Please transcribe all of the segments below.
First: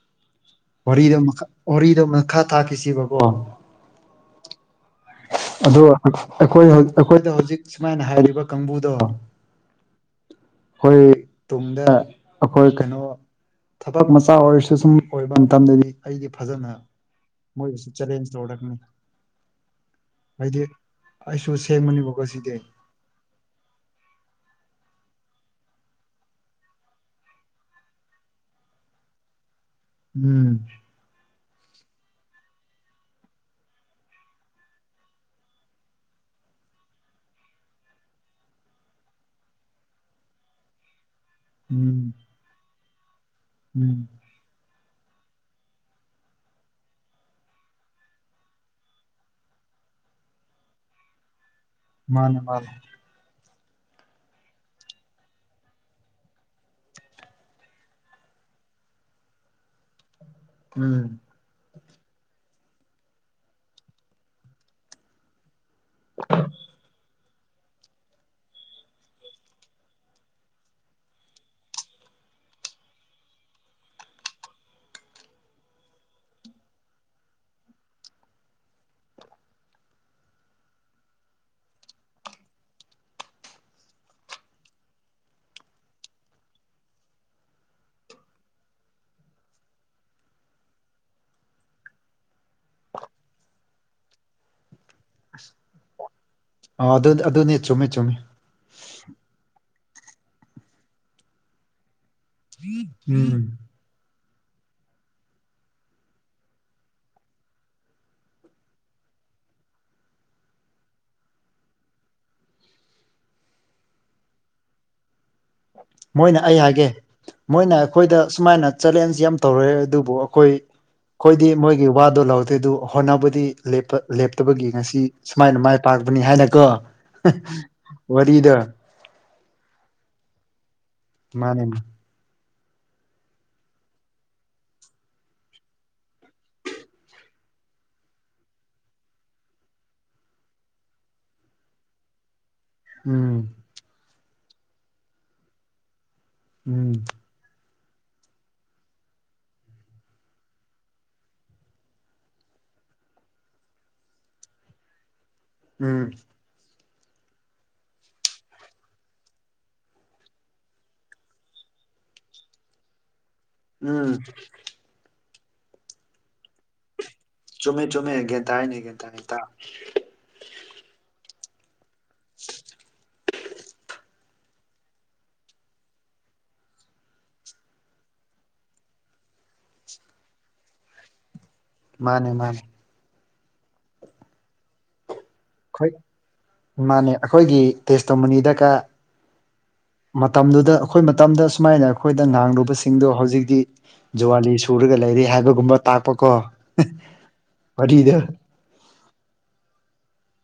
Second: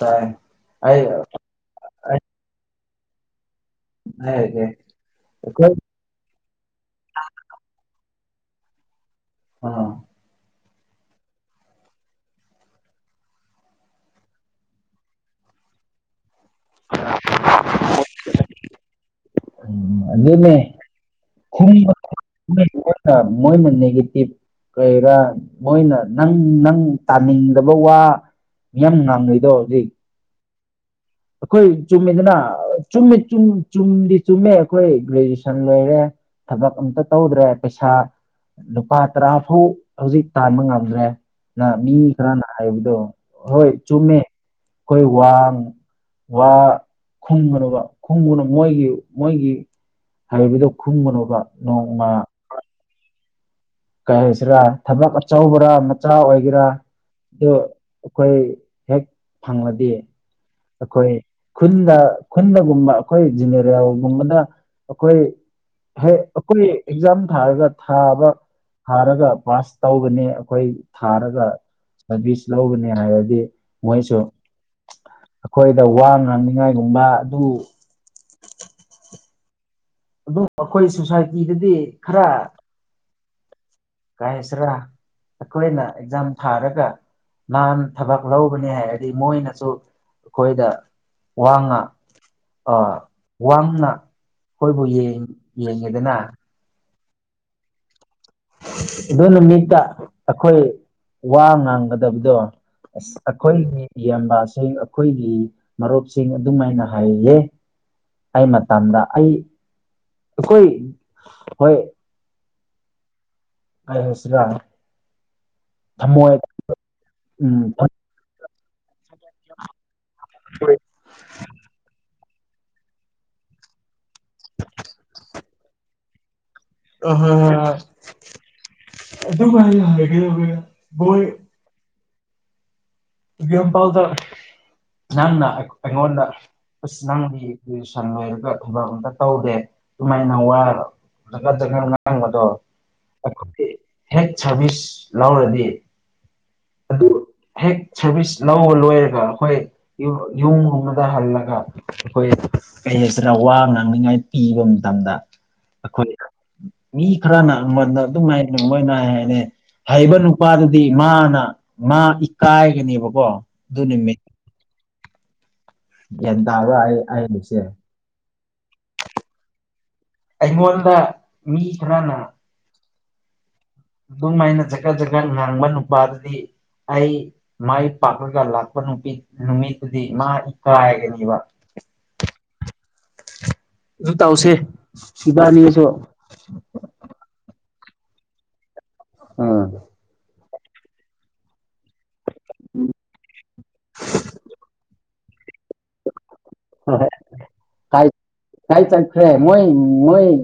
ꯇꯥꯏ ꯑꯩ ꯋꯥꯔꯤꯗ ꯑꯩ ꯃꯈꯥ ꯊꯥꯈꯤꯁꯤ ꯚꯒꯋꯥ [inaudible] ꯑꯩꯈꯣꯏ ꯑꯩꯈꯣꯏꯗ ꯍꯧꯖꯤꯛ ꯁꯨꯃꯥꯏꯅ ꯍꯥꯏꯔꯤꯕ ꯀꯥꯡꯕꯨꯗꯣ ꯑ ꯑꯩꯈꯣꯏ ꯇꯨꯡꯗ ꯑꯩꯈꯣꯏ ꯀꯩꯅꯣ ꯊꯕꯛ ꯃꯆꯥ ꯑꯣꯏꯔꯁꯨ ꯁꯨꯝ ꯑꯣꯏꯕ ꯃꯇꯝꯗꯗꯤ ꯑꯩꯗꯤ ꯐꯖꯅ ꯃꯣꯏꯁꯨ ꯆꯦꯂꯦꯟꯖ ꯊꯀꯅꯤ ꯎ ꯑꯗꯨꯅꯦ ꯑꯩꯁꯨ ꯁꯦꯝꯕꯅꯦꯕꯀꯣ ꯁꯤꯗꯤ ꯃꯣꯏ ꯃꯒꯦꯤꯚ ꯀꯩꯔꯥ ꯃꯣꯏꯅ ꯅꯪ ꯅꯪ ꯇꯥꯅꯤꯡꯗꯕ ꯋꯥ ꯃꯤꯌꯥꯝ ꯅꯨꯡ ꯉꯥꯡꯉꯩꯗꯣ ꯍꯧꯖꯤꯛ ꯎꯝ ꯑꯩꯈꯣꯏ ꯆꯨꯝꯃꯤꯗꯅ ꯆꯨꯝꯃꯤ ꯆꯨꯝꯗꯤ ꯆꯨꯝꯃꯦ ꯑꯩꯈꯣꯏ ꯒ꯭ꯔꯦꯖꯨꯦꯁꯟ ꯂꯣꯏꯔꯦ ꯊꯕꯛ ꯑꯝꯇ ꯇꯧꯗ꯭ꯔꯦ ꯄꯩꯁꯥ ꯂꯨꯄꯥ ꯇꯔꯥ ꯐꯥꯎ ꯍꯧꯖꯤꯛ ꯇꯥꯟꯕ ꯉꯝꯗ꯭ꯔꯦ ꯃꯤ ꯎꯝ ꯈꯔꯅ ꯍꯥꯏꯕꯗꯣ ꯍꯣꯏ ꯎꯝ ꯆꯨꯝꯃꯦ ꯑꯩꯈꯣꯏ ꯋꯥꯡ ꯋꯥ ꯈꯨꯝꯒꯨꯅꯕ ꯈꯣꯡꯒꯨꯅ ꯃꯣꯏꯒꯤ ꯃꯣꯏꯒꯤ ꯍꯥꯏꯔꯤꯕꯗꯨꯣ ꯈꯨꯝꯕꯅꯣꯕ ꯃꯥꯅꯦ ꯃꯥꯅꯦ ꯀꯩ ꯍꯥꯏꯁꯤꯔꯥ ꯊꯕꯛ ꯑꯆꯧꯕ꯭ꯔꯥ ꯃꯆꯥ ꯑꯣꯏꯒꯦꯔꯥ ꯑꯣ ꯑꯩꯈꯣꯏ ꯍꯦꯛ ꯐꯪꯂꯗꯤ ꯎꯝ ꯑꯩꯈꯣꯏ ꯈꯨꯟꯗ ꯈꯨꯟꯗꯒꯨꯝꯕ ꯑꯩꯈꯣꯏ ꯖꯤꯅꯦꯔꯤꯌꯥꯒꯨꯝꯕꯅ ꯑꯩꯈꯣꯏ ꯍ ꯑꯩꯈꯣꯏ ꯑꯦꯛꯖꯥꯝ ꯊꯥꯔꯒ ꯊꯥꯕ ꯊꯥꯔꯒ ꯄꯥꯁ ꯇꯒꯅꯤ ꯑꯩꯈꯣꯏ ꯊꯥꯔꯒ ꯁꯔꯚꯤꯁ ꯂꯧꯕꯅꯤ ꯍꯥꯏꯔꯗꯤ ꯃꯣꯏꯁꯨ ꯑꯩꯈꯣꯏꯗ ꯋꯥ ꯉꯥꯡꯅꯤꯉꯥꯏꯒꯨꯝꯕ ꯑꯗꯨ ꯑꯗꯨꯝ ꯑꯩꯈꯣꯏ ꯁꯣꯁꯥꯏꯇꯤꯗꯗꯤ ꯈꯔ ꯀꯥꯏꯁ꯭ꯔꯥ ꯑꯩꯈꯣꯏꯅ ꯑꯦꯛꯖꯥꯝ ꯊꯥꯔꯒ ꯂꯥꯟ ꯊꯕꯛ ꯂꯧꯕꯅꯦ ꯍꯥꯏꯔꯗꯤ ꯃꯣꯏꯅꯁꯨ ꯑꯩꯈꯣꯏꯗ ꯋꯥ ꯉꯥ ꯑ ꯋꯥꯡꯅ ꯑꯩꯈꯣꯏꯕꯨ ꯌꯦꯡꯉꯤꯗꯅ ꯑ ꯑꯗꯨ ꯑꯗꯨꯅꯤ ꯆꯨꯝꯃꯦ ꯆꯨꯝꯃꯦ ꯑꯗꯨ ꯅꯨꯃꯤꯠꯇ ꯑꯩꯈꯣꯏ ꯋꯥ ꯉꯥꯡꯒꯗꯕꯗꯣ ꯑꯁ ꯎꯝ ꯑꯩꯈꯣꯏꯒꯤ ꯌꯥꯝꯕꯥꯁꯤꯡ ꯑꯩꯈꯣꯏꯒꯤ ꯃꯔꯨꯞꯁꯤꯡ ꯑꯗꯨꯃꯥꯏꯅ ꯍꯥꯏꯌꯦ ꯑꯩ ꯃꯇꯝꯗ ꯑꯩ ꯑꯩꯈꯣꯏ ꯍꯣꯏ ꯑꯩ ꯍꯁꯥ ꯃꯣꯏꯅ ꯑꯩ ꯍꯥꯏꯒꯦ ꯎꯝ ꯃꯣꯏꯅ ꯑ ꯑꯩꯈꯣꯏꯗ ꯁꯨꯃꯥꯏꯅ ꯆꯦꯂꯦꯟꯖ ꯌꯥꯝ ꯇꯧꯔꯦ ꯑꯗꯨꯕꯨ ꯑꯩꯈꯣꯏ ꯍꯣꯏ ꯑꯩꯈꯣꯏꯗꯤ ꯃꯣꯏꯒꯤ ꯋꯥꯗꯣ ꯂꯧꯥꯎꯗꯦ ꯑꯗꯨ ꯍꯣꯠꯅꯕꯕꯨꯗꯤ ꯂꯦꯞꯇꯕꯒꯤ ꯉꯁꯤ ꯁꯨꯃꯥꯏꯅ ꯃꯥꯏ ꯄꯥꯛꯄꯅꯤ ꯍꯥꯏꯅꯒ ꯑ ꯑꯗꯨ ꯀ ꯍꯥꯏꯒꯣ ꯃꯥꯅꯦꯅꯦ ꯐꯥꯎꯗ ꯅꯟꯅꯉꯣꯅ ꯑꯁ ꯅꯪꯗꯤ ꯇꯨꯁꯟ ꯂꯣꯏꯔꯒ ꯊꯕꯛ ꯑꯝꯇ ꯇꯧꯗꯦ ꯑꯗꯨꯃꯥꯏꯅ ꯋꯥ ꯖꯒꯥꯠ ꯖꯒꯥꯠ ꯅꯅꯥꯕꯗꯣ ꯎꯝ ꯍꯦꯛ ꯁꯥꯔꯚꯤꯁ ꯂꯧꯔꯗꯤ ꯎꯝ ꯑꯗꯨ ꯍꯦꯛ ꯁꯔꯚꯤꯁ ꯂꯧꯕ ꯂꯣꯏꯔꯒ ꯑꯩꯈꯣꯏ ꯌꯨꯝ ꯍꯨꯝꯕꯗ ꯍꯜꯂꯒ ꯑꯩꯈꯣꯏ ꯀꯩ ꯍꯥꯏꯁꯤꯔꯥ ꯋꯥ ꯉꯥꯡꯅꯤꯡꯉꯥꯏ ꯄꯤꯕ ꯃꯇꯝꯗ ꯎꯝ ꯑꯩꯈꯣꯏ ꯃꯤ ꯈꯔꯅ ꯑꯩꯉꯣꯟꯗ ꯑꯗꯨꯝꯉꯥꯏ ꯃꯣꯏ ꯅꯥꯏ ꯍꯥꯏꯔꯦ ꯍꯩꯕ ꯅꯨꯄꯥꯗꯨꯗꯤ ꯃꯥꯅ ꯃꯥ ꯏꯀꯥꯏꯒꯅꯦꯕꯀꯣ ꯑꯗꯨ ꯎꯝ ꯑꯦ ꯆꯃꯦ ꯀꯦꯇ ꯀꯇ ꯅ ꯇ ꯑꯩꯉꯣꯟꯗ ꯃꯤ ꯈꯔꯅ ꯍꯦꯝꯝ [unintelligible] ꯑꯗꯨꯝ ꯍꯥꯏꯥꯏꯅ ꯖꯀꯠ ꯖꯈꯠ ꯉꯥꯡꯕ ꯅꯨꯄꯥꯗꯨꯗꯤ ꯑꯩ ꯃꯥꯏ ꯄꯥꯛꯂꯒ ꯂꯥꯛꯄ ꯅꯨꯄꯤ ꯅꯨꯃꯤꯠꯇꯨꯗꯤ ꯃꯥ ꯏꯀꯥꯏꯒꯅꯦꯕ ꯃꯥꯅꯦ ꯃꯥꯅꯦ ꯑꯗꯨ ꯇꯧꯁꯦ ꯏꯕꯥꯅꯤꯁꯨ ꯑꯩꯈꯣꯏ ꯃꯥꯅꯦ ꯑꯩꯈꯣꯏꯒꯤ ꯇꯦꯁꯇꯣꯃꯅꯤꯗꯒ ꯑꯥ ꯃꯇꯝꯗꯨꯗ ꯑꯩꯈꯣꯏ ꯃꯇꯝꯗ ꯁꯨꯃꯥꯏꯅ ꯑꯩꯈꯣꯏꯗ ꯉꯥꯡꯂꯨꯕꯁꯤꯡꯗꯣ ꯍꯧꯖꯤꯛꯇꯤ ꯖꯨꯋꯥꯂꯤ ꯁꯨꯔꯒ ꯂꯩꯔꯦ ꯍꯥꯏꯕꯒꯨꯝꯕ ꯇꯥꯛꯄ ꯀꯣ ꯍꫭꯏ ꯍꫭꯏ ꯀꯥꯏ ꯀꯥꯏ ꯆꯠꯈꯔꯦ ꯃꫭꯏ ꯃꫭꯏ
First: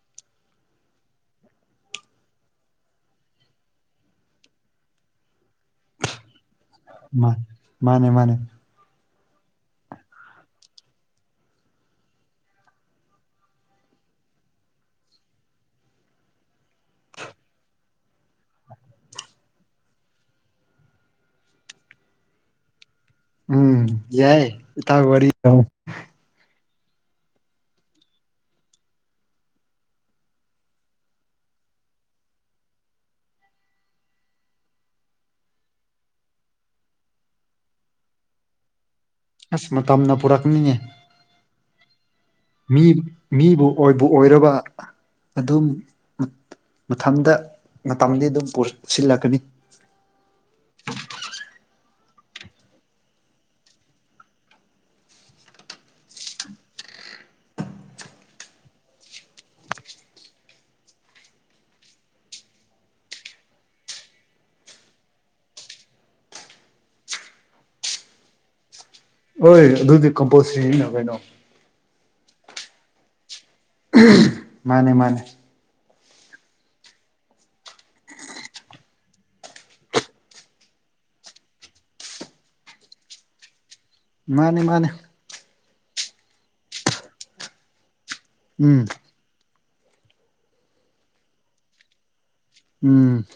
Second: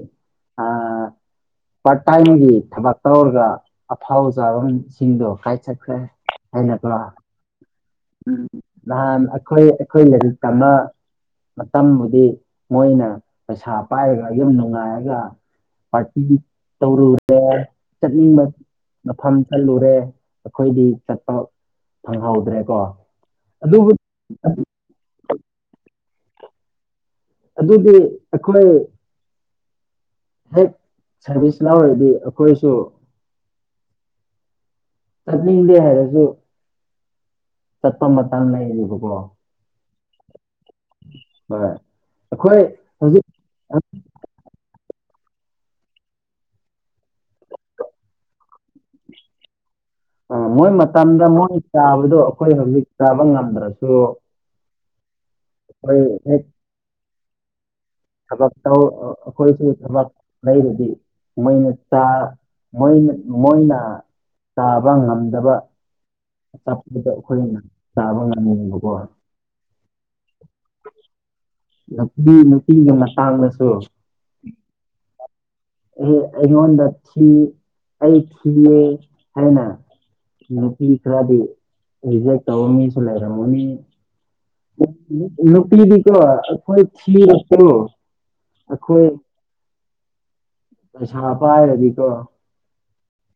ꯄꯥꯔꯠ ꯇꯥꯏꯝꯒꯤ ꯊꯕꯛ ꯇꯧꯔꯒ ꯑꯐꯥꯎꯕ ꯁꯥꯕꯁꯤꯡꯗꯣ ꯀꯥꯏꯆꯠꯈ꯭ꯔꯦ ꯍꯥꯏꯅꯕꯣ ꯃꯥ ꯃꯥꯅꯦ ꯃꯥꯅꯦ ꯎꯝ ꯅꯍꯥꯟ ꯑꯩꯈꯣꯏ ꯑꯩꯈꯣꯏ ꯂꯥꯏꯔꯤꯛꯇ ꯑꯃ ꯃꯇꯝꯕꯨꯗꯤ ꯃꯣꯏꯅ ꯄꯩꯁꯥ ꯄꯥꯏꯔꯒ ꯌꯨꯝ ꯅꯨꯡꯉꯥꯏꯔꯒ ꯄꯥꯔꯇꯤ ꯇꯧꯔꯨꯔꯦ ꯆꯠꯅꯤꯡꯕ ꯃꯐꯝ ꯆꯠꯂꯨꯔꯦ ꯑꯩꯈꯣꯏꯗꯤ ꯆꯠꯄ ꯐꯪꯍꯧꯗ꯭ꯔꯦꯀꯣ ꯎꯝ ꯑꯗꯨꯕꯨ ꯌꯥꯏ ꯏꯇꯥꯎ ꯋꯥꯔꯤ ꯑꯗꯨꯗꯤ ꯑꯩꯈꯣꯏ ꯍꯦꯛ ꯁꯥꯔꯚꯤꯁ ꯂꯥꯎꯔꯗꯤ ꯑꯩꯈꯣꯏꯁꯨ ꯆꯠꯅꯤꯡꯗꯦ ꯍꯥꯏꯔꯁꯨ ꯆꯠꯄ ꯃꯇꯝ ꯂꯩꯔꯤꯕꯀꯣ ꯑꯁ ꯃꯇꯝꯅ ꯄꯨꯔꯛꯅꯤꯅꯦ ꯍꫭꯏ ꯑꯩꯈꫭꯏ ꯃꯤ ꯃꯤꯕꯨ ꯑꯣꯏꯕꯨ ꯑꫭꯏꯔꯕ ꯑꯗꯨꯝ ꯃꯊꯟꯗ ꯃꯇꯝꯗꯤ ꯑꯗꯨꯝ ꯁꯤꯜꯂꯛꯀꯅꯤ ꯎꯝ ꯃꯣꯏ ꯃꯇꯝꯗ ꯃꯣꯏ ꯆꯥꯕꯗꯣ ꯑꯩꯈꯣꯏ ꯍꯧꯖꯤꯛ ꯆꯥꯕ ꯉꯝꯗ꯭ꯔꯁꯨ ꯑꯩꯣꯏ [unintelligible] ꯊꯕꯛ ꯇꯧ ꯑꯩꯈꯣꯏꯁꯨ ꯊꯕꯛ ꯂꯩꯔꯗꯤ ꯃꯣꯏꯅ ꯃꯆꯥꯥ ꯃꫭꯏ ꯃꯣꯏꯅ ꯇꯥꯕ ꯉꯝꯗꯕ ꯆꯞꯄꯗ ꯑꯩꯈꯣꯏꯅ ꯆꯥꯕ ꯉꯝꯃꯦꯕꯀꯣ ꯍꯣꯏ ꯑꯗꯨꯗꯤ ꯀꯝꯄꯜꯁꯤꯔꯤꯅꯤ ꯀꯩꯅꯣ ꯅꯨꯄꯤ ꯅꯨꯄꯤꯒꯤ ꯃꯇꯥꯡꯗꯁꯨ ꯃꯥꯅꯦ ꯃꯥꯅꯦ ꯑꯦ ꯑꯩꯉꯣꯟꯗ ꯊꯤ ꯑꯩ ꯊꯌꯦ ꯍꯥꯏꯅ ꯅꯨꯄꯤ ꯈꯔꯗꯤ ꯔꯤꯖꯦꯛ ꯇꯧꯔ ꯃꯤꯁꯨ ꯂꯩꯔꯝꯃꯅꯤ ꯃꯥꯅꯦ ꯃꯥꯅꯦ ꯅꯨꯄꯤꯗꯤꯀꯣ ꯑꯩꯈꯣꯏ ꯊꯤꯔꯁꯨꯨ ꯎꯝ ꯑꯩꯈꯣꯏ ꯄꯩꯁꯥ ꯄꯥꯏꯔꯗꯤꯀꯣ ꯎꯝ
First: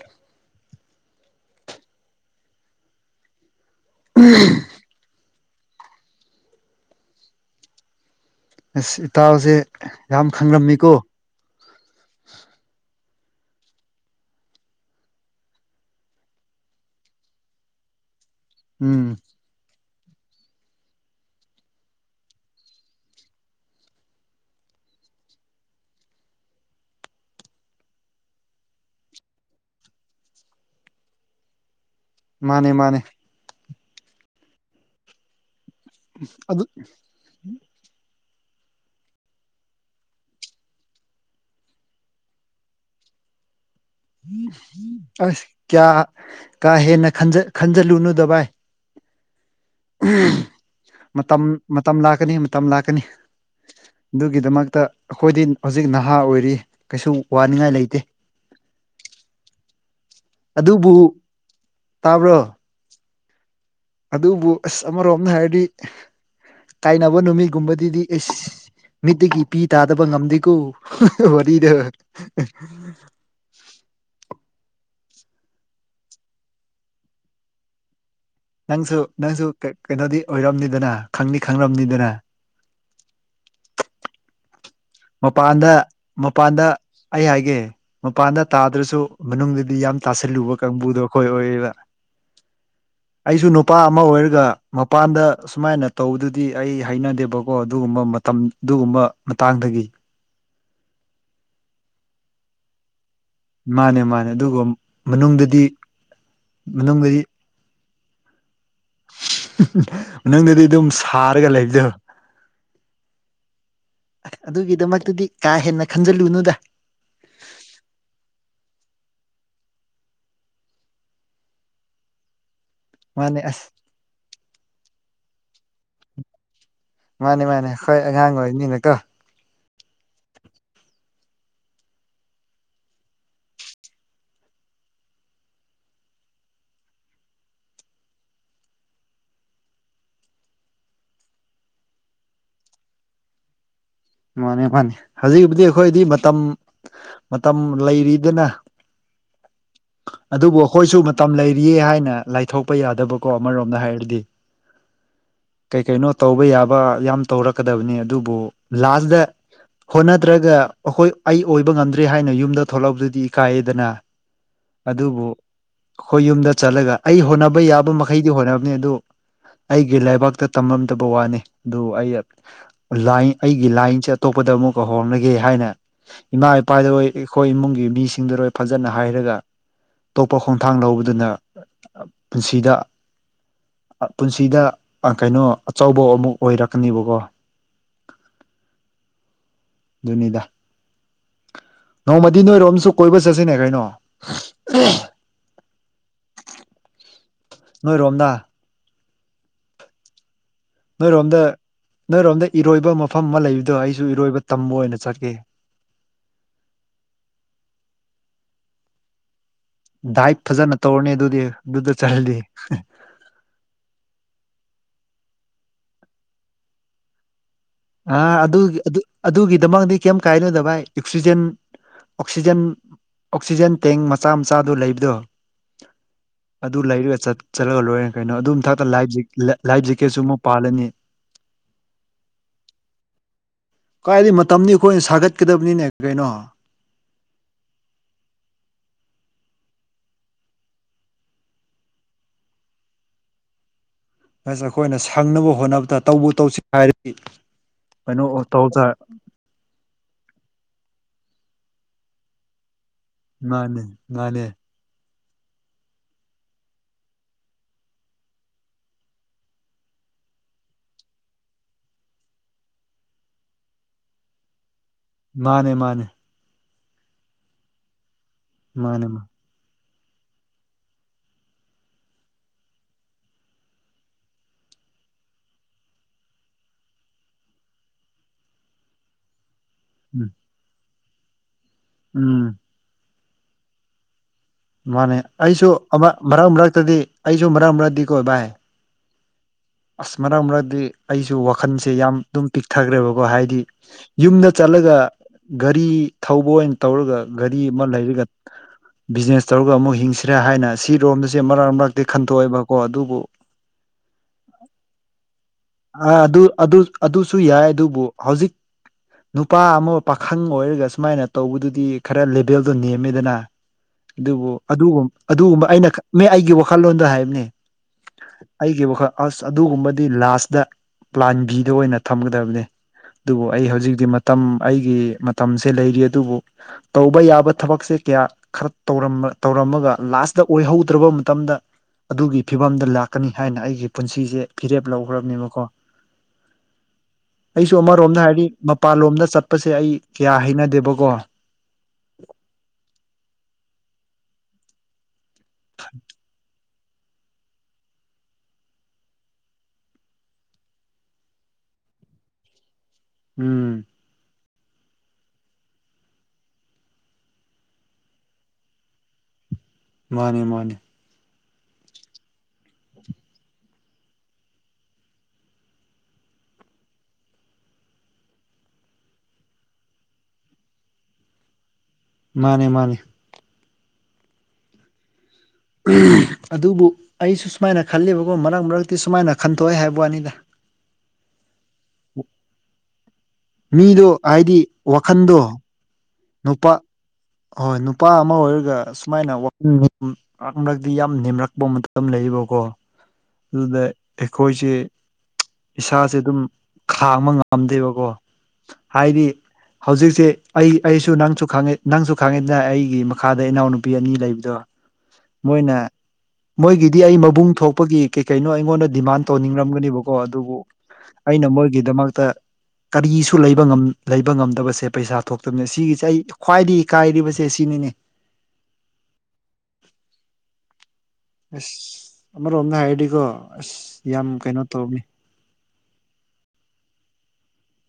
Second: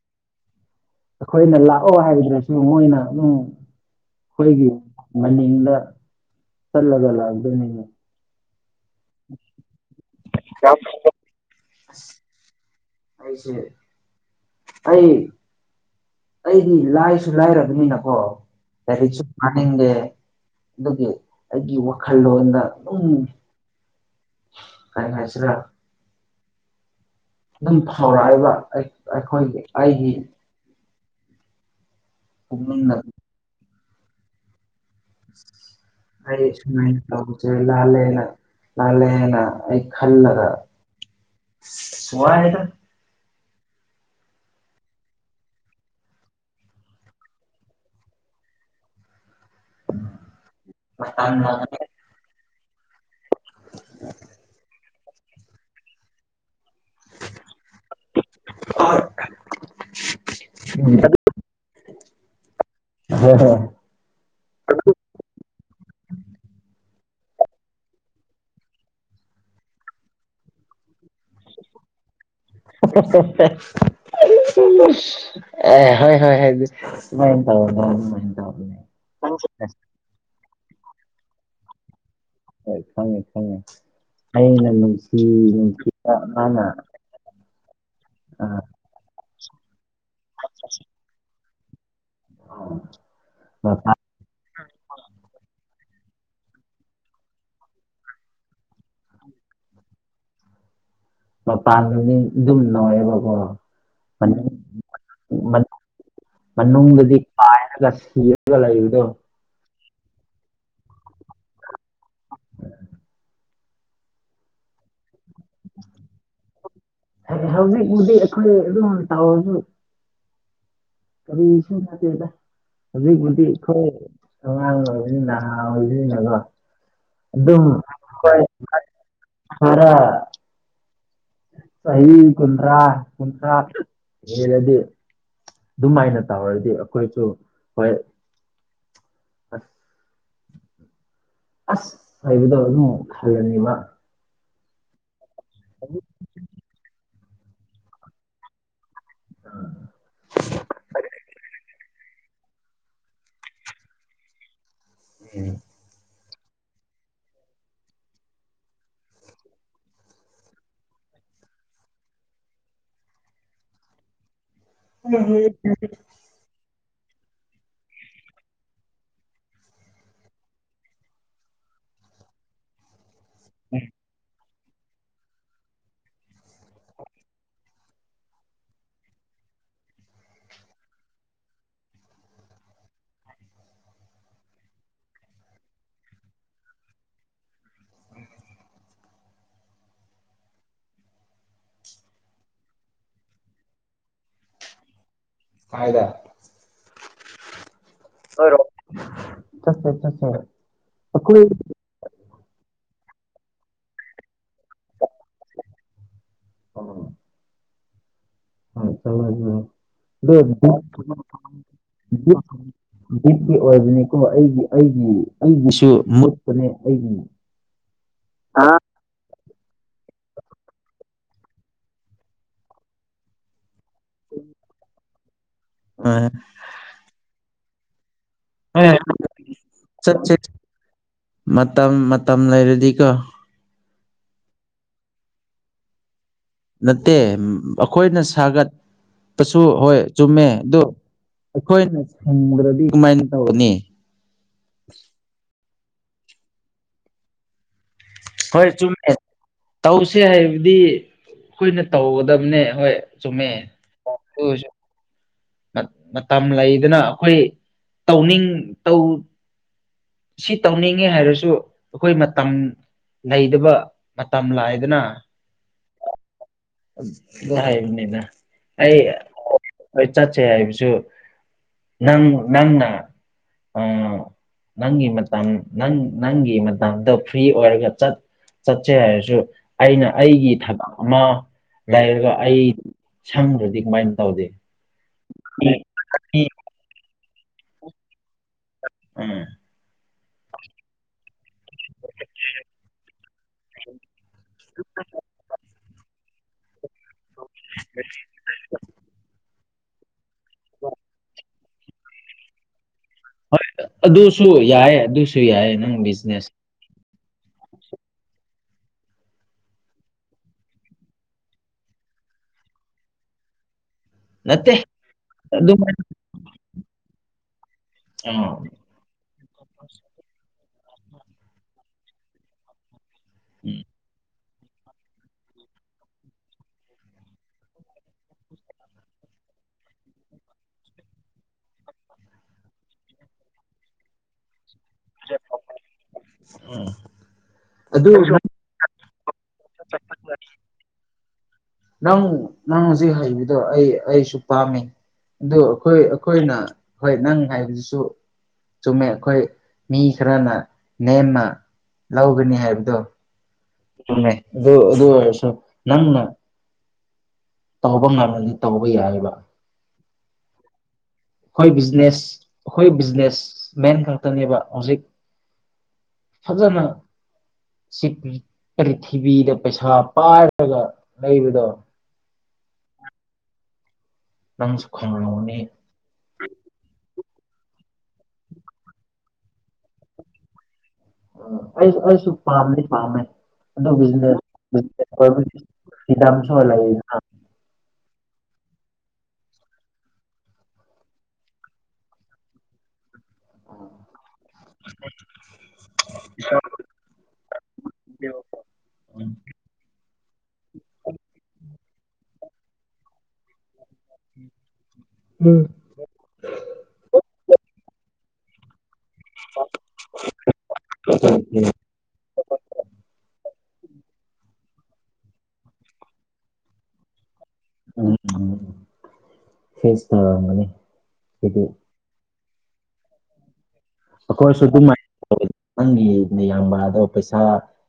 ꯑꯩꯈꯣꯏꯅ ꯂꯥꯛꯑꯣ ꯍꯥꯏꯕꯗꯔꯁꯨ ꯃꯣꯏꯅ ꯑꯗꯨꯝ ꯑꯩꯈꯣꯏꯒꯤ ꯃꯅꯤꯡꯗ ꯆꯠꯂꯒ ꯂꯥꯛꯗꯣꯏꯅꯤꯅꯦ ꯑꯁ ꯏꯇꯥꯎꯁꯦ ꯌꯥꯝ ꯈꯪꯂꯝꯃꯤꯀꯣ ꯑꯩꯁꯦ ꯑꯩ ꯑꯩꯗꯤ ꯂꯥꯏꯁꯨ ꯂꯥꯏꯔꯕꯅꯤꯅꯀꯣ ꯎꯝ ꯂꯥꯏꯔꯤꯛꯁꯨ ꯄꯥꯅꯤꯡꯗꯦ ꯑꯗꯨꯒꯤ ꯑꯩꯒꯤ ꯋꯥꯈꯜꯂꯣꯟꯗ ꯑꯗꯨꯝ ꯀꯩ ꯍꯥꯏꯁꯤ꯭ꯔꯥ ꯑꯗꯨꯝ ꯐꯥꯎꯔꯛꯏꯕ ꯑꯩ ꯑꯩꯈꯣꯏꯒꯤ ꯑꯩꯒꯤ ꯃꯥꯅꯦ ꯄꯨꯛꯅꯤꯡꯅ ꯃꯥꯅꯦ ꯑꯩ ꯑꯗꯨ ꯁꯨꯃꯥꯏ ꯂꯧꯁꯦ ꯂꯥꯜꯂꯦꯅ ꯂꯥꯜꯂꯦꯅ ꯑꯩ ꯈꯜꯂꯒ ꯑꯁ ꯋꯥꯏꯗ ꯑꯁ ꯀꯌꯥ ꯀꯥ ꯍꯦꯟꯅ ꯈꯟꯖꯜꯂꯨꯅꯨꯗ ꯚꯥꯏ ꯃꯇꯝ ꯃꯇꯝꯅ ꯃꯇꯝ ꯂꯥꯛꯀꯅꯤ ꯃꯇꯝ ꯂꯥꯛꯀꯅꯤ ꯑꯗꯨꯒꯤꯗꯃꯛꯇ ꯑꯩꯈꯣꯏꯗꯤ ꯍꯧꯖꯤꯛ ꯅꯍꯥ ꯑꯣꯏꯔꯤ ꯀꯩꯁꯨ ꯋꯥꯅꯤꯡꯉꯥꯏ ꯂꯩꯇꯦ ꯑꯗꯨꯕꯨ ꯇꯥꯕ꯭ꯔꯣ [unintelligible] ꯑꯗꯨꯕꯨ ꯑꯁ ꯑꯃꯔꯣꯝꯅ ꯍꯥꯏꯔꯗꯤ ꯇꯥꯏꯅꯕ ꯅꯨꯃꯤꯠꯒꯨꯝꯕꯗꯨꯗꯤ ꯑꯩꯁ ꯃꯤꯠꯇꯒꯤ ꯄꯤ ꯇꯥꯗꯕ ꯉꯝꯗꯦꯀꯣ ꯋꯥꯔꯤꯗ [unintelligible] ꯑꯦ ꯍꯣꯏ ꯍꯣꯏ [unintelligible] ꯅꯪꯁꯨ ꯅꯪꯁꯨ ꯑꯁ ꯀꯩꯅꯣꯗꯤ ꯑꯣꯏꯔꯝꯅꯤꯗꯅ ꯈꯪꯗꯤ ꯈꯪꯔꯝꯅꯤꯗꯅ ꯍꯣꯏ ꯈꯪꯉꯦ ꯈꯪꯉꯦ ꯑꯩꯅ ꯅꯨꯡꯁꯤ ꯃꯄꯥꯟꯗ ꯅꯨꯡꯁꯤꯗ ꯃꯥꯅ ꯃꯄꯥꯟꯗ ꯑꯩ ꯍꯥꯏꯒꯦ ꯃꯄꯥꯟꯗ ꯇꯥꯗ꯭ꯔꯁꯨ ꯃꯅꯨꯡꯗꯗꯤ ꯌꯥꯝ ꯇꯥꯁꯜꯂꯨꯕ ꯀꯥꯡꯕꯨꯗꯣ ꯑꯩꯈꯣꯏ ꯑꯣꯏꯌꯦꯕ ꯑꯩꯁꯨ ꯅꯨꯄꯥ ꯃꯄꯥꯟ ꯑꯃ ꯑꯣꯏꯔꯒ ꯃꯄꯥꯟꯗ ꯁꯨꯃꯥꯏꯅ ꯇꯧꯕꯗꯨꯗꯤ ꯑꯩ ꯍꯩꯅꯗꯦꯕꯀꯣ ꯑꯗꯨꯒꯨꯝꯕ ꯃꯇꯝ ꯑꯗꯨꯒꯨꯝꯕ ꯃꯇꯥꯡꯗꯒꯤ ꯃꯄꯥꯟꯗꯨꯅꯤ ꯑꯗꯨꯝ ꯅꯧꯑꯦꯕꯀꯣ ꯃꯥꯅꯦ ꯃꯥꯅꯦ ꯑꯗꯨꯒ ꯃꯅꯨꯡꯗꯗꯤ ꯃꯅꯨꯡꯗꯗꯤ ꯄꯥꯏꯅ ꯀ ꯁꯤꯒ ꯂꯥꯏꯗꯣ ꯃꯅꯨꯡꯗꯗꯤ ꯑꯗꯨꯝ ꯁꯥꯔꯒ ꯂꯩꯕꯗ ꯑꯗꯨꯒꯤꯗꯃꯛꯇꯗꯤ ꯀꯥ ꯍꯦꯟꯅ ꯈꯟꯖꯤꯜꯂꯨꯅꯨꯗ ꯍꯧꯖꯤꯛꯕꯨꯨꯗꯤ ꯑꯩꯈꯣꯏ ꯑꯗꯨꯝ ꯇꯧꯔꯁꯨ ꯀꯔꯤꯁꯨ ꯆꯇꯦꯗ ꯃꯥꯅꯦ ꯍꯧꯖꯤꯛꯕꯨꯗꯤ ꯑꯁ ꯑꯩꯈꯣꯏ [unintelligible] ꯑꯗꯨ ꯃꯥꯅꯦ ꯑꯗꯨꯝ ꯃꯥꯅꯦ ꯍꯣꯏ ꯑꯉꯥꯡ ꯑꯣꯏꯕꯅꯤꯅꯀꯣ ꯍꯔ ꯆꯍꯤ ꯀꯨꯟꯊ꯭ꯔꯥ ꯀꯨꯟꯊ꯭ꯔꯥ ꯍꯔꯗꯤ ꯑꯗꯨꯝꯥꯏꯅ ꯇꯧꯔꯗꯤ ꯑꯩꯈꯣꯏꯁꯨ ꯍꯣꯏ ꯑꯁ ꯑꯁ ꯍꯥꯏꯕꯗꯣ ꯑꯗꯨꯝ ꯈꯜꯂꯅꯤꯕ ꯃꯥꯅꯤ ꯃꯥꯅꯤ ꯍꯧꯖꯤꯛꯕꯨꯗꯤ ꯑꯩꯈꯣꯏꯗꯤ ꯃꯇꯝ ꯃꯇꯝ ꯂꯩꯔꯤꯗꯅ ꯑꯗꯨꯕꯨ ꯑꯩꯈꯣꯏꯁꯨ ꯃꯇꯝ ꯂꯩꯔꯤꯌꯦ ꯍꯥꯏꯅ ꯂꯥꯏꯊꯣꯛꯄ ꯌꯥꯗꯕꯀꯣ ꯑꯃꯔꯣꯝꯗ ꯍꯥꯏꯔꯗꯤ [unintelligible] ꯀꯩ ꯀꯩꯅꯣ ꯇꯧꯕ ꯌꯥꯕ ꯌꯥꯝ ꯇꯧꯔꯛꯀꯗꯕꯅꯤ ꯑꯗꯨꯕꯨ ꯂꯥꯁꯗ ꯍꯣꯠꯅꯗ꯭ꯔꯒ ꯑꯩꯈꯣꯏ ꯑꯩ ꯑꯣꯏꯕ ꯉꯝꯗ꯭ꯔꯦ ꯍꯥꯏꯅ ꯌꯨꯝꯗ ꯊꯣꯛꯂꯛꯕꯗꯨꯗꯤ ꯏꯀꯥꯏꯌꯦꯗꯅ ꯑꯗꯨꯕꯨ ꯑꯩꯈꯣꯏ ꯌꯨꯝꯗ ꯆꯠꯂꯒ ꯑꯩ ꯍꯣꯠꯅꯕ ꯌꯥꯕ ꯃꯈꯩꯗꯤ ꯍꯣꯠꯅꯕꯅꯤ ꯑꯗꯨ ꯑꯩꯒꯤ ꯂꯩꯕꯥꯛꯇ ꯇꯝꯃꯝꯗꯕ ꯋꯥꯅꯤ ꯑꯗꯨ ꯑꯩ ꯂꯥꯏꯟ ꯑꯩꯒꯤ ꯂꯥꯏꯟꯁꯦ ꯑꯇꯣꯞꯄꯗ ꯑꯃꯨꯛꯀ ꯍꯣꯡꯅꯒꯦ ꯍꯥꯏꯅ ꯏꯃꯥ ꯏꯄꯥꯗꯣꯏ ꯑꯩꯈꯣꯏ ꯏꯃꯨꯡꯒꯤ ꯃꯤꯁꯤꯡꯗꯔꯣꯏ ꯐꯖꯅ ꯍꯥꯏꯔꯒ ꯑꯇꯣꯞꯄ ꯈꯣꯡꯊꯥꯡ ꯂꯧꯕꯗꯨꯅ ꯄꯨꯟꯁꯤꯗ ꯄꯨꯟꯁꯤꯗ ꯀꯩꯅꯣ ꯑꯆꯧꯕ ꯑꯃꯨꯛ ꯑꯣꯏꯔꯛꯀꯅꯦꯕꯀꯣ ꯖꯅꯤꯗ ꯅꯣꯡꯃꯗꯤ ꯅꯣꯏꯔꯣꯝꯁꯨ ꯀꯣꯏꯕ ꯆꯠꯁꯤꯅꯦ ꯀꯩꯅꯣ ꯀꯥꯏꯗ ꯅꯣꯏꯔꯣꯝꯗ ꯍꯔꯣ ꯆꯁꯦ ꯆꯁ ꯅꯣꯏꯔꯣꯝꯗ ꯅꯣꯏꯔꯣꯝꯗ ꯏꯔꯣꯏꯕ ꯃꯐꯝ ꯑꯃ ꯂꯩꯕꯗꯣ ꯑꯩꯁꯨ ꯏꯔꯣꯏꯕ ꯇꯝꯕ ꯑꯣꯏꯅ ꯆꯠꯀꯦ [unintelligible] ꯗꯥꯏꯠ ꯐꯖꯅ ꯇꯧꯔꯅꯤ ꯑꯗꯨꯗꯤ ꯑꯗꯨꯗ ꯆꯠꯂꯗꯤ [unintelligible] ꯠꯀꯤ ꯑꯣꯏꯕꯅꯤꯀꯣ ꯑꯩꯒꯤ ꯑꯩꯒꯤ ꯑꯩꯒꯤꯁꯨ ꯃꯨꯄꯅꯦ ꯑꯩꯒꯤ ꯑ ꯑꯗꯨꯒꯤ ꯑꯗꯨꯒꯤꯗꯃꯗꯤ ꯀꯩꯝ ꯀꯥꯏꯅꯣꯗꯚꯥꯏ ꯑꯣꯛꯁꯤꯖꯦꯟ ꯑꯣꯛꯁꯤꯖꯦꯟ ꯑꯣꯛꯁꯤꯖꯦꯟ ꯇꯦꯡ ꯃꯆꯥ ꯃꯆꯥꯗꯨ ꯂꯩꯕꯗꯣ [unintelligible] ꯑꯗꯨ ꯂꯩꯔꯒ ꯆꯠꯂꯒ ꯂꯣꯏꯔꯦ ꯀꯩꯅꯣ ꯑꯗꯨ ꯃꯊꯛꯇ ꯑꯦ ꯂꯥꯏ ꯂꯥꯏꯐ ꯖꯦꯛꯀꯦꯠꯁꯨ ꯆꯠꯁꯦ ꯑꯃ ꯄꯥꯜꯂꯅꯤ ꯃꯇꯝ ꯃꯇꯝ ꯂꯩꯔꯗꯤꯀꯣ ꯀꯥꯏꯗ ꯃꯇꯝ ꯑꯩꯈꯣꯏꯅ ꯁꯥꯒꯠꯀꯗꯕꯅꯤꯅꯦ ꯀꯩꯅꯣ ꯅꯠꯇꯦ ꯑꯩꯈꯣꯏꯅ ꯁꯥꯒꯠ ꯁꯨ ꯍꯣꯏ ꯆꯨꯝꯃꯦ ꯑꯗꯨꯣ ꯑꯩꯈꯣꯏꯅ ꯁꯪꯕ꯭ꯔꯗꯤ ꯀꯃꯥꯏꯅ ꯇꯧꯅꯤ ꯁ ꯑꯩꯈꯣꯏꯅ ꯁꯪꯅꯕ ꯍꯣꯠꯅꯕꯗ ꯇꯧꯕ ꯇꯧꯁꯤ ꯍꯥꯏꯔꯗꯤ ꯀꯩꯅꯣ ꯇꯧ ꯍꯣꯏ ꯆꯨꯝꯃꯦ ꯇꯧꯁꯦ ꯍꯥꯏꯕꯗꯤ ꯑꯩꯈꯣꯏꯅ ꯇꯧꯒꯗꯕꯅꯦ ꯍꯣꯏ ꯆꯨꯝꯃꯦ ꯃꯥꯅꯦ ꯃꯥꯅꯦ ꯑꯗꯨ ꯑꯣꯏꯔꯁꯨ ꯃꯇꯝ ꯂꯩꯗꯅ ꯑꯩꯈꯣꯏ ꯇꯧꯅꯤꯡ ꯇꯧ ꯁꯤ ꯇꯧꯅꯤꯡꯉꯦ ꯍꯥꯏꯔꯁꯨ ꯑꯩꯈꯣꯏ ꯃꯇꯝ ꯂꯩꯗꯕ ꯃꯇꯝ ꯂꯥꯛꯗꯅ ꯃꯥꯅꯦ ꯃꯥꯅꯦ ꯅꯤꯗ ꯑꯩ ꯃꯥꯅꯦ ꯃꯥꯅꯦ ꯑꯩ ꯆꯠꯁꯦ ꯍꯥꯏꯕꯁꯨ ꯅꯪ ꯅꯪꯅ ꯅꯪꯒꯤ ꯃꯇꯝ ꯅꯪ ꯅꯪꯒꯤ ꯃꯇꯝꯗꯣ ꯐ꯭ꯔꯤ ꯑꯣꯏꯔꯒ ꯆꯠ ꯆꯆꯦ ꯍꯥꯏꯁꯨ ꯑꯩꯅ ꯎꯝ ꯑꯩꯒꯤ ꯊꯕꯛ ꯑꯃ ꯂꯩꯔꯒ ꯎꯝ ꯑꯩ ꯁꯪꯈ꯭ꯔꯗꯤ ꯀꯃꯥꯏꯅ ꯇꯧꯗꯦ ꯃꯥꯅꯦ ꯑꯩꯁꯨ ꯑꯃ ꯃꯔꯛ ꯃꯔꯛꯇꯗꯤ ꯑꯩꯁꯨ ꯃꯔꯛ ꯃꯔꯛꯇꯗꯤ ꯀꯣꯏꯕ ꯍꯥꯏ ꯎꯝ ꯑꯁ ꯃꯔꯛ ꯃꯔꯛꯇ ꯑꯩꯁꯨ ꯋꯥꯈꯜꯁꯦ ꯌꯥꯝ ꯑꯗꯨꯝ ꯄꯤꯛꯊꯈ꯭ꯔꯦꯕꯀꯣ ꯍꯥꯏꯗꯤ ꯌꯨꯝꯗ ꯆꯠꯂꯒ ꯒꯥꯔꯤ ꯊꯧꯕ ꯑꯣꯏꯅ ꯇꯧꯔꯒ ꯘꯔꯤ ꯑꯃ ꯂꯩꯔꯒ ꯕꯤꯖꯤꯅꯦꯁ ꯇꯧꯔꯒ ꯑꯃꯨꯛ ꯍꯤꯡꯁꯤꯔꯦ ꯍꯥꯏꯅ ꯁꯤꯔꯣꯝꯗꯁꯦ ꯃꯔꯛ ꯃꯔꯛ ꯗꯗꯤ ꯈꯟꯇꯣꯛꯑꯦꯕꯀꯣ ꯑꯗꯨꯕꯨ ꯍꯣꯏ ꯑꯗꯨꯁꯨ ꯌꯥꯏ ꯑꯗꯨꯁꯨ ꯌꯥꯏꯌꯦ ꯑ ꯑꯗꯨ ꯑꯗꯨꯁꯨ ꯌꯥꯏ ꯑꯗꯨꯕꯨ ꯍꯧꯖꯤꯛ ꯅꯨꯄꯥ ꯑꯃ ꯄꯥꯈꯪ ꯑꯣꯏꯔꯒ ꯁꯨꯃꯥꯏꯅ ꯇꯧꯕꯗꯨꯗꯤ ꯈꯔ ꯂꯦꯕꯦꯜꯗꯣ ꯅꯦꯝꯃꯦꯗꯅ ꯑꯗꯨꯕꯨ ꯅꯠꯇꯦ ꯑꯗꯨꯒ ꯑꯗꯨꯒꯨꯝꯕ ꯑꯩꯅ ꯑꯗꯨꯃꯥꯏꯅ ꯃꯤ ꯑꯩꯒꯤ ꯋꯥꯈꯜꯂꯣꯟꯗ ꯍꯥꯏꯕꯅꯦ ꯑ ꯑꯩꯒꯤ ꯋꯥꯈꯜ ꯑꯁ ꯑꯗꯨꯒꯨꯝꯕꯗꯤ ꯂꯥꯁꯇ ꯄ꯭ꯂꯥꯟꯕꯤꯗ ꯑꯣꯏꯅ ꯊꯝꯒꯗꯕꯅꯦ ꯑꯗꯨꯕꯨ ꯑꯩ ꯎꯝ ꯍꯧꯖꯤꯛꯇꯤ ꯃꯇꯝ ꯑꯩꯒꯤ ꯃꯇꯝꯁꯦ ꯂꯩꯔꯤ ꯑꯗꯨꯕꯨ ꯇꯧꯕ ꯌꯥꯕ ꯊꯕꯛꯁꯦ ꯀꯌꯥ ꯈꯔꯧꯔ ꯇꯧꯔꯝꯃꯒ ꯂꯥꯁꯇ ꯑꯣꯏꯍꯧꯗ꯭ꯔꯕ ꯃꯇꯝꯗ ꯑꯗꯨꯒꯤ ꯐꯤꯕꯝꯗ ꯂꯥꯛꯀꯅꯤ ꯍꯥꯏꯅ ꯑꯩꯒꯤ ꯄꯨꯟꯁꯤꯁꯦ ꯐꯤꯔꯦꯞ ꯂꯧ ꯍꯧꯅꯦꯕꯀꯣ ꯎꯝ ꯑꯩꯁꯨ ꯑꯗꯨ ꯑꯃꯔꯣꯝꯗ ꯍꯥꯏꯔꯗꯤ ꯃꯄꯥꯟꯂꯣꯝꯗ ꯆꯠꯄꯁꯦ ꯑꯩ ꯀꯌꯥ ꯍꯩꯅꯗꯦꯕꯀꯣ ꯅꯪ ꯅꯪ ꯍꯧꯖꯤꯛ ꯍꯩꯕꯗꯣ ꯑꯩ ꯑꯩꯁꯨ ꯄꯥꯝꯃꯤ ꯑ ꯑꯩꯈꯣꯏ ꯑꯩꯈꯣꯏꯅ ꯍꯣꯏ ꯅꯪ ꯍꯥꯏꯕꯗꯨꯁꯨ ꯆꯨꯝꯃꯦ ꯑꯩꯈꯣꯏ ꯃꯤ ꯈꯔꯅ ꯅꯦꯝꯃ ꯂꯧꯒꯅꯤ ꯍꯥꯏꯕꯗꯣ ꯎꯝ ꯁꯃꯦ ꯑꯗꯨ ꯑꯗꯨ ꯅꯪ ꯇꯧꯕ ꯉꯝꯂꯗꯤ ꯇꯧꯕ ꯌꯥꯏꯕ ꯃꯥꯅꯦ ꯃꯥꯅꯦ ꯑꯩꯈꯣꯏ ꯕꯤꯖꯤꯅꯦꯁ ꯑꯩꯈꯣꯏ ꯕꯤꯖꯤꯅꯦꯁ ꯃꯦꯟ ꯈꯛꯇꯅꯦꯕ ꯍꯧꯖꯤꯛ ꯐꯖꯅ ꯄ꯭ꯔꯤꯊꯤꯕꯤꯗ ꯄꯩꯁꯥ ꯄꯥꯏꯔꯒ ꯂꯩꯕꯗꯣ ꯃꯥꯅꯦ ꯃꯥꯅꯦ ꯅꯪꯁꯨ ꯈꯪꯍꯅꯤ ꯑꯗꯨꯕꯨ ꯑꯩꯁꯨ ꯁꯨꯃꯥꯏꯅ ꯈꯜꯂꯤꯕꯀꯣ ꯃꯔꯛ ꯃꯔꯛꯇꯤ ꯁꯨꯃꯥꯏꯅ ꯈꯟꯊꯣꯛꯑꯦ ꯍꯥꯏꯕ ꯋꯥꯅꯤꯗ ꯑꯩꯁꯨ ꯑꯩꯁꯨ ꯄꯥꯝꯅꯤ ꯄꯥꯝꯃꯦ ꯃꯤꯗꯣ ꯑꯗꯨꯕꯤꯅꯦ ꯍꯥꯏꯗꯤ ꯋꯥꯈꯟꯗꯣ ꯁꯤꯗꯥꯝꯁꯨ ꯋꯥꯂ ꯅꯨꯄꯥ ꯍꯣꯏ ꯅꯨꯄꯥ ꯑꯃ ꯑꯣꯏꯔꯒ ꯁꯨꯃꯥꯏꯅ ꯋꯥꯈꯜ ꯃꯔ ꯃꯔꯛꯇꯤ ꯌꯥꯝ ꯅꯦꯝꯔꯛꯄ ꯃꯇꯝ ꯂꯩꯕꯀꯣ ꯑꯗꯨꯗ ꯑꯩꯈꯣꯏꯁꯦ ꯏꯁꯥꯁꯦ ꯑꯗꯨꯝ ꯈꯥꯡꯕ ꯉꯝꯗꯦꯕꯀꯣ ꯍꯥꯏꯗꯤ ꯍꯧꯖꯤꯛꯁꯦ ꯑꯩ ꯑꯩꯁꯨ ꯅꯪꯁꯨ ꯈꯪꯉꯦ ꯅꯪꯁꯨ ꯈꯪꯉꯦꯗꯅ ꯑꯩꯒꯤ ꯃꯈꯥꯗ ꯏꯅꯥꯎꯅꯨꯄꯥ ꯅꯨꯄꯤ ꯑꯅꯤ ꯂꯩꯕꯗꯣ ꯃꯣꯏꯅ ꯃꯣꯏꯒꯤꯗꯤ ꯑꯩ ꯃꯕꯨꯡ ꯊꯣꯛꯄꯒꯤ ꯀꯩ ꯀꯩꯅꯣ ꯑꯩꯉꯣꯟꯗ ꯗꯤꯃꯥꯟ ꯇꯧꯅꯤꯡꯔꯝꯒꯅꯤꯕꯀꯣ ꯑꯗꯨꯕꯨ ꯑꯩꯅ ꯃꯣꯏꯒꯤꯗꯃꯛꯇ ꯀꯔꯤꯁꯨ ꯂꯩ ꯂꯩꯕ ꯉꯝꯗꯕꯁꯦ ꯄꯩꯁꯥ ꯊꯣꯛꯇꯕꯅꯦ ꯁꯤꯒꯤꯁꯦ ꯑꯩ ꯈ꯭ꯋꯥꯏꯗꯒꯤ ꯏꯀꯥꯏꯔꯤꯕꯁꯤ ꯎꯝ ꯎꯝ ꯐꯦꯁ ꯇꯧꯔꯔꯝꯒꯅꯤ ꯍꯥꯏꯗꯤ ꯑ ꯑꯣꯒꯥ ꯍꯥꯏꯥꯏꯗꯤ ꯀ [inaudible] ꯑꯩꯈꯣꯏꯁꯨ ꯑꯗꯨꯃꯥꯢꯅ ꯅꯪꯒꯤ ꯅꯌꯥꯝꯕꯗꯣ ꯄꯩꯁꯥ